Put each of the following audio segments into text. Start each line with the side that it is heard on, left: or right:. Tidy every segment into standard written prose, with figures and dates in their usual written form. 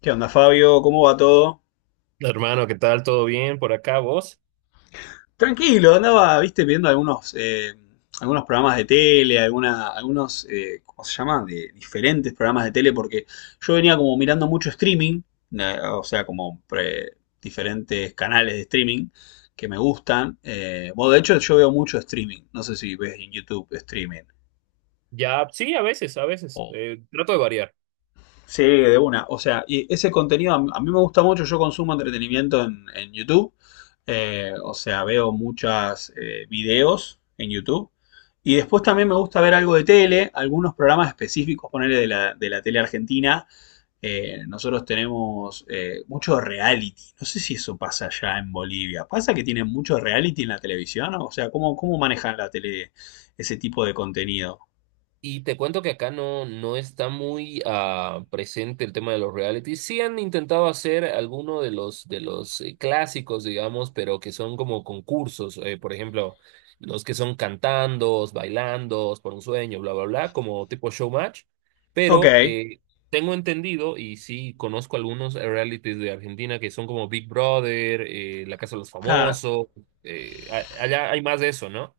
left: ¿Qué onda, Fabio? ¿Cómo va todo?
right: Hermano, ¿qué tal? ¿Todo bien por acá, vos?
left: Tranquilo, andaba, viste, viendo algunos programas de tele, alguna, algunos, ¿cómo se llama? De diferentes programas de tele, porque yo venía como mirando mucho streaming, o sea, diferentes canales de streaming que me gustan. Bueno, de hecho, yo veo mucho streaming. No sé si ves en YouTube streaming.
right: Ya, sí, a veces, a veces. Trato de variar.
left: Sí, de una. O sea, y ese contenido a mí me gusta mucho. Yo consumo entretenimiento en YouTube. O sea, veo muchos videos en YouTube. Y después también me gusta ver algo de tele, algunos programas específicos, ponerle de la tele argentina. Nosotros tenemos mucho reality. No sé si eso pasa allá en Bolivia. ¿Pasa que tienen mucho reality en la televisión? O sea, ¿cómo manejan la tele ese tipo de contenido?
right: Y te cuento que acá no, no está muy presente el tema de los realities. Sí han intentado hacer alguno de los clásicos, digamos, pero que son como concursos. Por ejemplo, los que son cantandos, bailandos, por un sueño, bla, bla, bla, como tipo showmatch.
left: Ok,
right: Pero eh, Tengo entendido, y sí conozco algunos realities de Argentina que son como Big Brother, La Casa de los
left: claro.
right: Famosos. Allá hay más de eso, ¿no?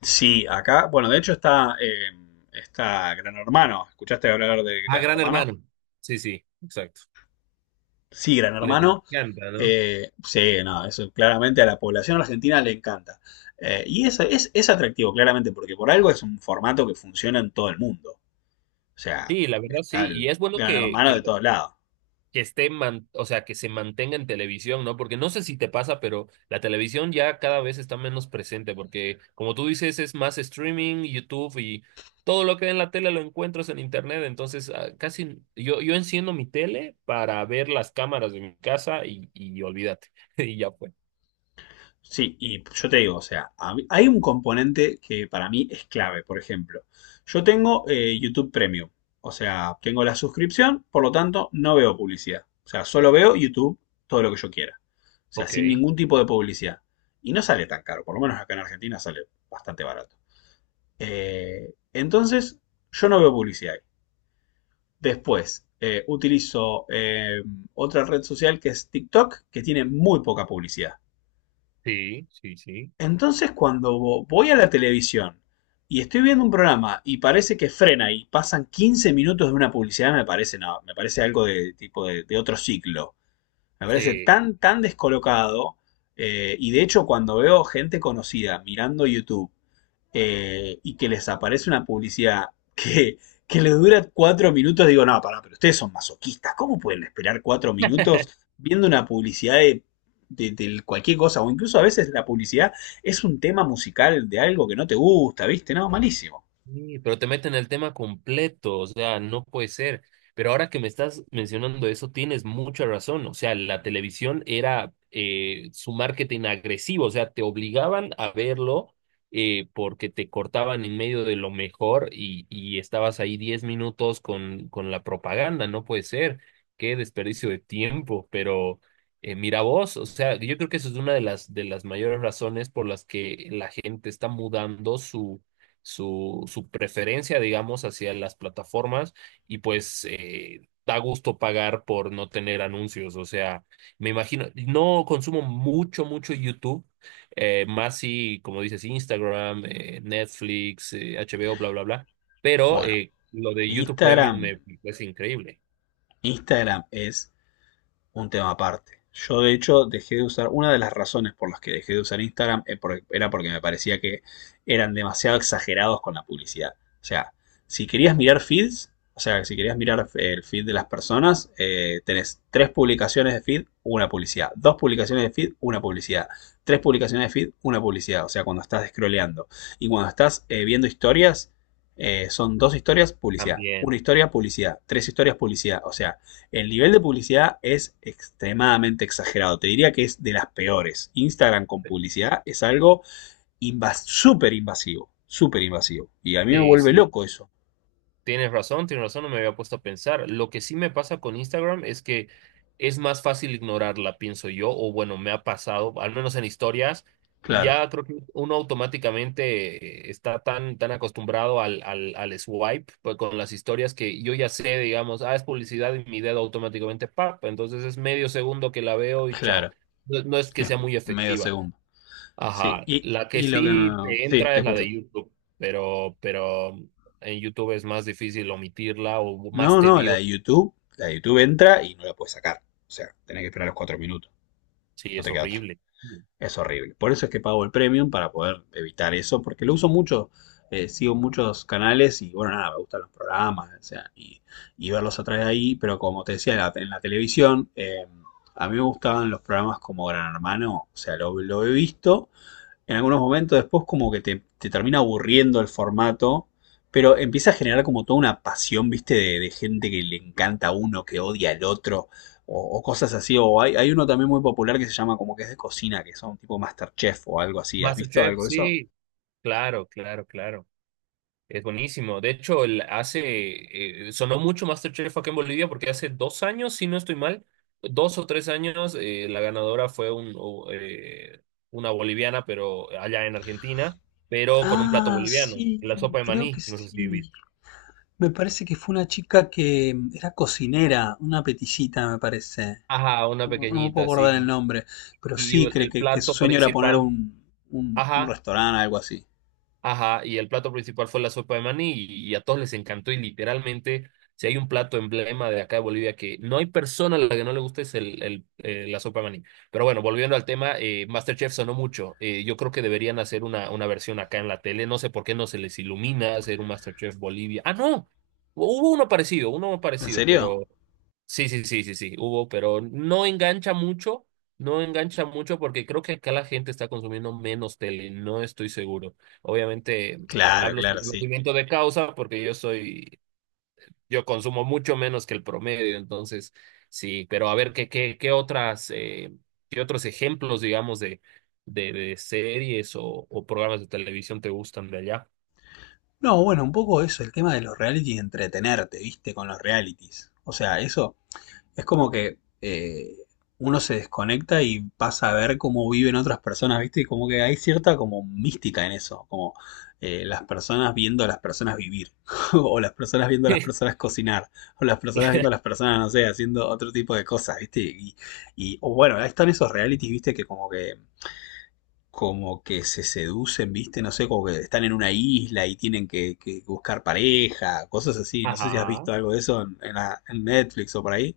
left: Sí, acá, bueno, de hecho está, está Gran Hermano. ¿Escuchaste hablar de
right: Ah,
left: Gran
right: Gran
left: Hermano?
right: Hermano. Sí, sí, exacto.
left: Sí, Gran
right: Les
left: Hermano.
right: encanta, ¿no?
left: Sí, no, eso claramente a la población argentina le encanta. Y eso es atractivo, claramente, porque por algo es un formato que funciona en todo el mundo. O sea,
right: Sí, la verdad
left: está
right: sí, y
left: el
right: es bueno
left: Gran Hermano de todos lados.
right: que esté, o sea, que se mantenga en televisión, ¿no? Porque no sé si te pasa, pero la televisión ya cada vez está menos presente, porque como tú dices, es más streaming, YouTube y todo lo que hay en la tele lo encuentras en internet, entonces casi yo, yo enciendo mi tele para ver las cámaras de mi casa y olvídate, y ya fue.
left: Sí, y yo te digo, o sea, a mí- hay un componente que para mí es clave, por ejemplo. Yo tengo YouTube Premium, o sea, tengo la suscripción, por lo tanto, no veo publicidad. O sea, solo veo YouTube todo lo que yo quiera. O sea,
right: Ok,
left: sin ningún tipo de publicidad. Y no sale tan caro, por lo menos acá en Argentina sale bastante barato. Entonces, yo no veo publicidad ahí. Después, utilizo otra red social que es TikTok, que tiene muy poca publicidad.
right: sí, sí, sí.
left: Entonces, cuando voy a la televisión y estoy viendo un programa y parece que frena y pasan 15 minutos de una publicidad, me parece no, me parece algo de tipo de otro ciclo. Me parece
right: Sí.
left: tan descolocado. Y de hecho, cuando veo gente conocida mirando YouTube y que les aparece una publicidad que, que les dura 4 minutos, digo, no, pará, pero ustedes son masoquistas, ¿cómo pueden esperar 4 minutos viendo una publicidad de cualquier cosa? O incluso a veces la publicidad es un tema musical de algo que no te gusta, ¿viste? No, malísimo.
right: Sí, pero te meten el tema completo, o sea, no puede ser. Pero ahora que me estás mencionando eso, tienes mucha razón. O sea, la televisión era su marketing agresivo, o sea, te obligaban a verlo porque te cortaban en medio de lo mejor y estabas ahí 10 minutos con la propaganda, no puede ser. Qué desperdicio de tiempo, pero mira vos, o sea, yo creo que eso es una de las mayores razones por las que la gente está mudando su preferencia, digamos, hacia las plataformas y pues da gusto pagar por no tener anuncios. O sea, me imagino, no consumo mucho, mucho YouTube, más si, como dices, Instagram, Netflix, HBO, bla, bla, bla, pero
left: Bueno,
right: lo de YouTube Premium me
left: Instagram,
right: parece increíble
left: Instagram es un tema aparte. Yo de hecho dejé de usar, una de las razones por las que dejé de usar Instagram era porque me parecía que eran demasiado exagerados con la publicidad. O sea, si querías mirar feeds, o sea, si querías mirar el feed de las personas, tenés tres publicaciones de feed, una publicidad. Dos publicaciones de feed, una publicidad. Tres publicaciones de feed, una publicidad. O sea, cuando estás scrolleando. Y cuando estás viendo historias, son dos historias, publicidad.
right: también.
left: Una historia, publicidad. Tres historias, publicidad. O sea, el nivel de publicidad es extremadamente exagerado. Te diría que es de las peores. Instagram con publicidad es algo invas súper invasivo. Súper invasivo. Y a mí me
right: Sí,
left: vuelve
right: sí,
left: loco eso.
right: tienes razón, tienes razón, no me había puesto a pensar. Lo que sí me pasa con Instagram es que es más fácil ignorarla, pienso yo, o bueno, me ha pasado, al menos en historias,
left: Claro,
right: ya creo que uno automáticamente está tan, tan acostumbrado al swipe pues, con las historias que yo ya sé, digamos, ah, es publicidad y mi dedo automáticamente, pap, entonces es medio segundo que la veo y chao.
left: claro.
right: No, no es que
left: Es
right: sea muy
left: medio
right: efectiva.
left: segundo. Sí,
right: Ajá,
left: y,
right: la que
left: y lo que
right: sí
left: me...
right: te
left: Sí,
right: entra
left: te
right: es la de
left: escucho.
right: YouTube, pero en YouTube es más difícil omitirla o más
left: No, no, la
right: tedioso.
left: de YouTube. La de YouTube entra y no la puedes sacar. O sea, tenés que esperar los 4 minutos.
right: Sí,
left: No
right: es
left: te queda otra.
right: horrible.
left: Es horrible. Por eso es que pago el premium para poder evitar eso, porque lo uso mucho, sigo muchos canales y bueno, nada, me gustan los programas, y verlos a través de ahí, pero como te decía, en la televisión, a mí me gustaban los programas como Gran Hermano, o sea, lo he visto, en algunos momentos después como que te termina aburriendo el formato, pero empieza a generar como toda una pasión, viste, de gente que le encanta a uno, que odia al otro, o cosas así, o hay uno también muy popular que se llama como que es de cocina, que son tipo Masterchef o algo así, ¿has visto
right: MasterChef,
left: algo de eso?
right: sí, claro, claro, claro. Es buenísimo. De hecho, hace, sonó mucho MasterChef acá en Bolivia porque hace 2 años, si no estoy mal, 2 o 3 años, la ganadora fue una boliviana, pero allá en Argentina, pero con un plato
left: Ah,
right: boliviano, la
left: sí,
right: sopa de
left: creo que
right: maní, no sé si
left: sí.
right: viste.
left: Me parece que fue una chica que era cocinera, una peticita, me parece.
right: Ajá, una
left: No, no me puedo
right: pequeñita,
left: acordar el
right: sí.
left: nombre, pero
right: Y
left: sí,
right: el
left: que su
right: plato
left: sueño era poner
right: principal,
left: un
right: ajá,
left: restaurante, algo así.
right: ajá, y el plato principal fue la sopa de maní y a todos les encantó y literalmente, si hay un plato emblema de acá de Bolivia que no hay persona a la que no le guste es la sopa de maní. Pero bueno, volviendo al tema, MasterChef sonó mucho. Yo creo que deberían hacer una versión acá en la tele. No sé por qué no se les ilumina hacer un MasterChef Bolivia. Ah, no, hubo uno
left: ¿En
right: parecido,
left: serio?
right: pero... Sí, sí, sí, sí, sí, hubo, pero no engancha mucho, no engancha mucho porque creo que acá la gente está consumiendo menos tele, no estoy seguro. Obviamente,
left: Claro,
right: hablo sin
left: claro, sí.
right: conocimiento de causa porque yo soy, yo consumo mucho menos que el promedio, entonces sí, pero a ver qué otras, qué otros ejemplos, digamos, de series o programas de televisión te gustan de allá.
left: No, bueno, un poco eso, el tema de los reality y entretenerte, viste, con los realities. O sea, eso es como que uno se desconecta y pasa a ver cómo viven otras personas, ¿viste? Y como que hay cierta como mística en eso, como las personas viendo a las personas vivir, o las personas viendo a las personas cocinar, o las personas viendo a las personas, no sé, haciendo otro tipo de cosas, ¿viste? Y o bueno, ahí están esos realities, ¿viste? Que como que se seducen, ¿viste? No sé, como que están en una isla y tienen que buscar pareja, cosas así. No sé si has
right: Ajá.
left: visto algo de eso en Netflix o por ahí.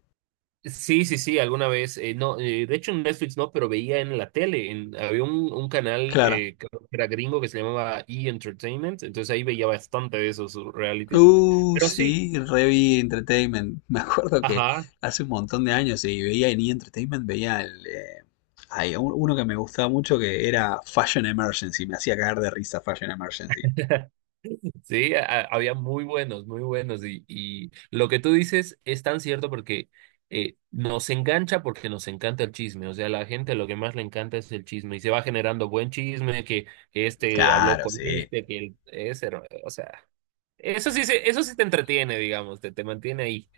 right: Sí, sí, sí, alguna vez, no, de hecho en Netflix no, pero veía en la tele, en, había un canal
left: Claro.
right: creo que era gringo que se llamaba E! Entertainment, entonces ahí veía bastante de esos realities, pero sí,
left: Sí, Revi Entertainment. Me acuerdo que
right: ajá.
left: hace un montón de años y veía en E! Entertainment, veía uno que me gustaba mucho que era Fashion Emergency. Me hacía cagar de risa Fashion Emergency.
right: Sí, había muy buenos, muy buenos. Y lo que tú dices es tan cierto porque nos engancha porque nos encanta el chisme. O sea, a la gente lo que más le encanta es el chisme y se va generando buen chisme, que este habló
left: Claro,
right: con
left: sí.
right: este, ese, o sea, eso sí, se, eso sí te entretiene, digamos, te mantiene ahí.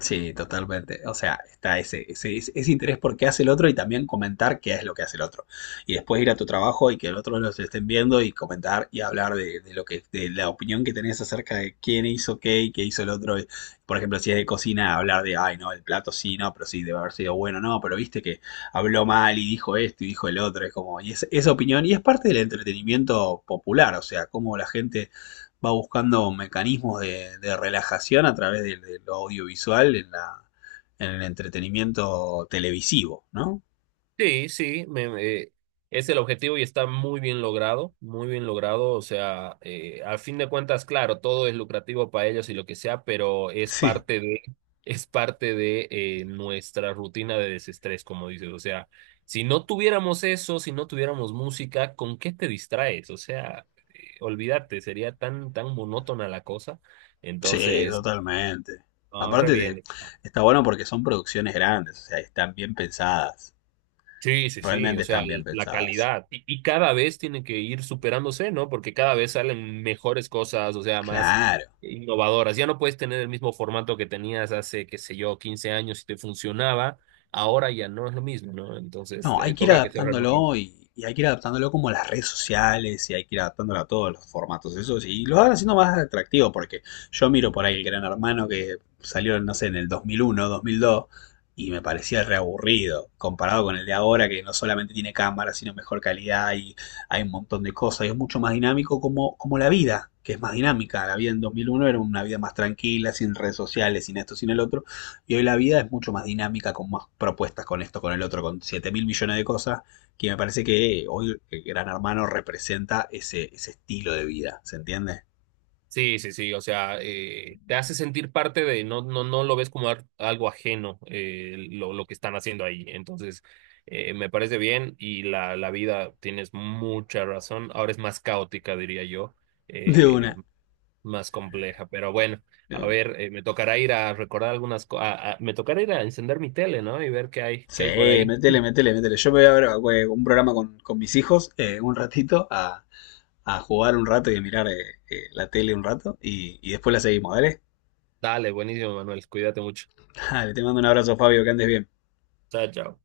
left: Sí, totalmente. O sea, está ese interés por qué hace el otro y también comentar qué es lo que hace el otro. Y después ir a tu trabajo y que el otro los estén viendo y comentar y hablar de lo que, de la opinión que tenés acerca de quién hizo qué y qué hizo el otro. Y, por ejemplo, si es de cocina, hablar de, ay, no, el plato sí, no, pero sí, debe haber sido bueno, no, pero viste que habló mal y dijo esto y dijo el otro. Es como, y es- Esa opinión, y es parte del entretenimiento popular, o sea, cómo la gente va buscando mecanismos de relajación a través de lo audiovisual en el entretenimiento televisivo, ¿no?
right: Sí, sí, es el objetivo y está muy bien logrado, muy bien logrado. O sea, a fin de cuentas, claro, todo es lucrativo para ellos y lo que sea, pero es
left: Sí.
right: parte de, es parte de nuestra rutina de desestrés, como dices. O sea, si no tuviéramos eso, si no tuviéramos música, ¿con qué te distraes? O sea, olvídate, sería tan, tan monótona la cosa.
left: Sí,
right: Entonces,
left: totalmente.
right: no, re
left: Aparte de,
right: bien.
left: está bueno porque son producciones grandes, o sea, están bien pensadas.
right: Sí, sí, sí,
left: Realmente
right: o sea,
left: están bien
right: la
left: pensadas.
right: calidad. Y cada vez tiene que ir superándose, ¿no? Porque cada vez salen mejores cosas, o sea, más
left: Claro.
right: innovadoras. Ya no puedes tener el mismo formato que tenías hace, qué sé yo, 15 años y te funcionaba. Ahora ya no es lo mismo, ¿no? Entonces,
left: No, hay que ir
right: toca que se renueve.
left: adaptándolo y hay que ir adaptándolo como a las redes sociales y hay que ir adaptándolo a todos los formatos esos y lo van haciendo más atractivo porque yo miro por ahí el Gran Hermano que salió, no sé, en el 2001, 2002 y me parecía reaburrido comparado con el de ahora que no solamente tiene cámara sino mejor calidad y hay un montón de cosas y es mucho más dinámico como la vida, que es más dinámica. La vida en 2001 era una vida más tranquila, sin redes sociales, sin esto, sin el otro y hoy la vida es mucho más dinámica, con más propuestas, con esto, con el otro, con 7 mil millones de cosas, que me parece que hoy el Gran Hermano representa ese estilo de vida, ¿se entiende?
right: Sí, sí, sí, o sea, te hace sentir parte de, no, no, no lo ves como algo ajeno lo que están haciendo ahí. Entonces, me parece bien y la vida, tienes mucha razón, ahora es más caótica, diría yo,
left: De
right: eh,
left: una,
right: más compleja, pero bueno,
left: de
right: a
left: una.
right: ver, me tocará ir a recordar algunas cosas, me tocará ir a encender mi tele, ¿no? Y ver qué
left: Sí,
right: hay por ahí.
left: métele, métele, métele. Yo me voy a ver un programa con mis hijos un ratito a jugar un rato y a mirar la tele un rato y después la seguimos, ¿vale?
right: Dale, buenísimo, Manuel, cuídate mucho.
left: Dale, te mando un abrazo, Fabio, que andes bien.
right: Chao, chao.